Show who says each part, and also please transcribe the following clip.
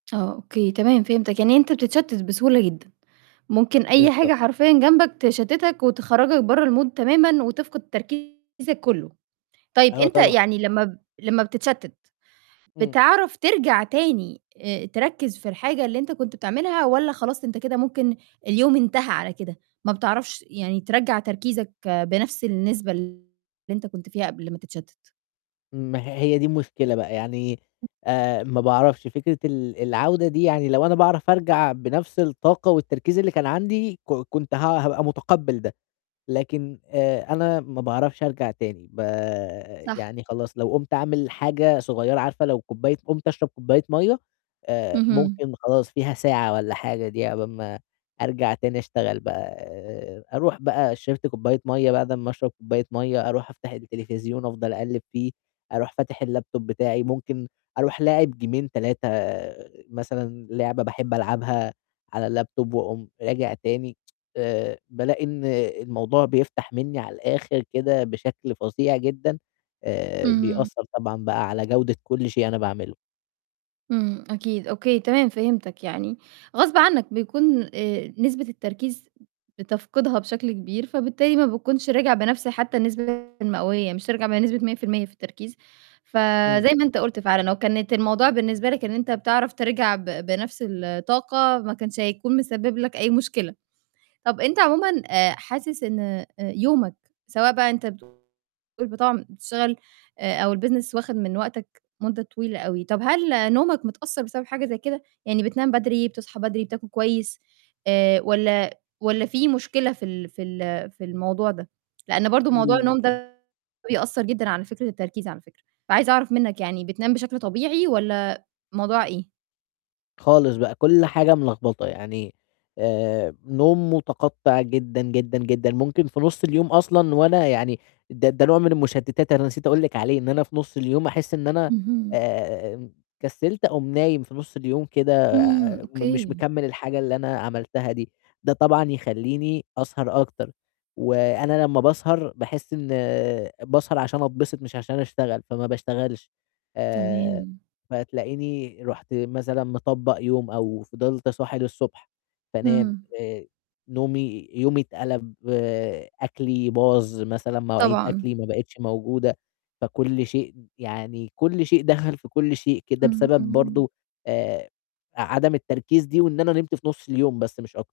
Speaker 1: آه، أوكي، تمام، فهمتاك، يعني أنت بتتشتت بسهولة جدًا، ممكن أي حاجة
Speaker 2: بالضبط.
Speaker 1: حرفيًا جنبك تشتتك ،وتخرّجك برّا الMood تمامًا، وتفقد تركيزك كُلّه، طيب
Speaker 2: آه،
Speaker 1: أنت
Speaker 2: طبعًا.
Speaker 1: يعني لمّا ب لمّا بتتشتت،
Speaker 2: امم.
Speaker 1: بتعرف ترجع تاني تركّز في الحاجة اللي أنت كنت بتعملها، والّا خلاص أنت كده ممكن اليوم انتهى على كده، ما بتعرفش يعني ترّجع تركيزك بنفس النسبة اللي أنت كنت فيها قبل ما تتشتت؟
Speaker 2: ما هي هيَ دي المشكلة بقى، يعني آآ، ما باعرفش فكرة ال العودة دي، يعني لو أنا باعرف أرجع بنفس الطاقة، والتركيز اللي كان عَندي، ك كنت ه هابقى متقّبل ده، لكن آآ، أنا ما باعرفش أرجع تاني، ب
Speaker 1: صح.
Speaker 2: يعني خلاص لو قُمت أعمل حاجة صغيرة، عارفة لو كوباية قُمت أشرب كوباية مَيّة، آآ،
Speaker 1: اهم.
Speaker 2: ممكن خلاص فيها ساعة والّا حاجة دي عقبال ما أرجع تاني أشتغل بقى، آآ، أروح بقى شرِبت كوباية مَيّة، بعد أمّا أشرب كوباية مَيّة، أروح أفتح التلفزيون، أفضل أقلِّب فيه، أروح فاتح الLaptop بتاعي، ممكن أروح لاعب جيمين، 3 مثلًا، لعبة باحب ألعبها على الLaptop وأقوم راجع تاني بالاقي إن الموضوع بيفتح مني على الآخر كده، بشكل فظيع جدًا، آآ،
Speaker 1: اهم.
Speaker 2: بيأثّر طبعًا بقى على جودة كُلّ شيء أنا باعمله.
Speaker 1: إمم، أكيد، أوكي، تمام فهمتاك. يعني غصب عنك بيكون نسبة التركيز بتفقدها بشكل كبير، فبالتالي ما بتكونش راجع بنفس حتى النسبة المئوية مش هترجع بنسبة 100% في التركيز، فزَي
Speaker 2: إمم.
Speaker 1: ما أنت قُلت فعلًا لو كانت الموضوع بالنسبة لك إن أنت بتعرف ترجع ب بنفس الطاقة، ما كانش هيكون مِسبب لك أي مشكلة. طَب أنت عمومًا آآ، حاسس إن أ يومك سواء بقى أنت بتقول [unintelligible] بتشغل، أو الbusiness وَاخد من وقتك مدة طويلة أوي، طَب هل نومك متأثّر بسبب حاجة زَي كده؟ يعني بتنام بدري، بتصحى بدري، بتاكل كويس، آآ، والّا والّا في مشكلة في ال في ال في الموضوع ده؟ لأن برضه موضوع النوم
Speaker 2: [unintelligible]
Speaker 1: ده بيأثّر جدًا على فكرة التركيز على فكرة، فعايزة أعرف منك يعني بتنام بشكل طبيعي، والّا موضوع إيه؟
Speaker 2: خالص بقى، كُلّ حاجة ملخبطة، يعني آآ، نوم متقطّع جدًا، جدًا، جدًا، ممكن في نُص اليوم أصلًا وأنا يعني ده ده نوع من المشتتات أنا نسيت أقول لِك عليه، إن أنا في نُص اليوم أحس إن أنا
Speaker 1: اهم.
Speaker 2: آمم، كسّلت، أقوم نايم في نُص اليوم كده،
Speaker 1: إمم،
Speaker 2: مش
Speaker 1: أوكي.
Speaker 2: مكمِّل الحاجة اللي أنا عملتها دي. ده طبعًا يخلّيني أسهر أكتر، وأنا لمّا باسهر، باحس إن باسهر عشان أتبسط، مش عشان أشتغل، فما باشتغلش، آآ،
Speaker 1: تمام.
Speaker 2: فتلاقيني رُحت مثلًا مطّبق يوم، أو فضلت صاحي للصبح، فانام،
Speaker 1: اهم.
Speaker 2: آآ، نومي يومي اتقلب، أكلي باظ، مثلًا مواعيد
Speaker 1: طبعًا.
Speaker 2: أكلي ما بقتش موجودة، فكُلّ شيء يعني كُلّ شيء دخل في كُلّ شيء كده،
Speaker 1: اهم. إمم،
Speaker 2: بسبب
Speaker 1: امم.
Speaker 2: برضه آآ، عدم التركيز دي، وإن أنا نمت في نُص اليوم بس مش أك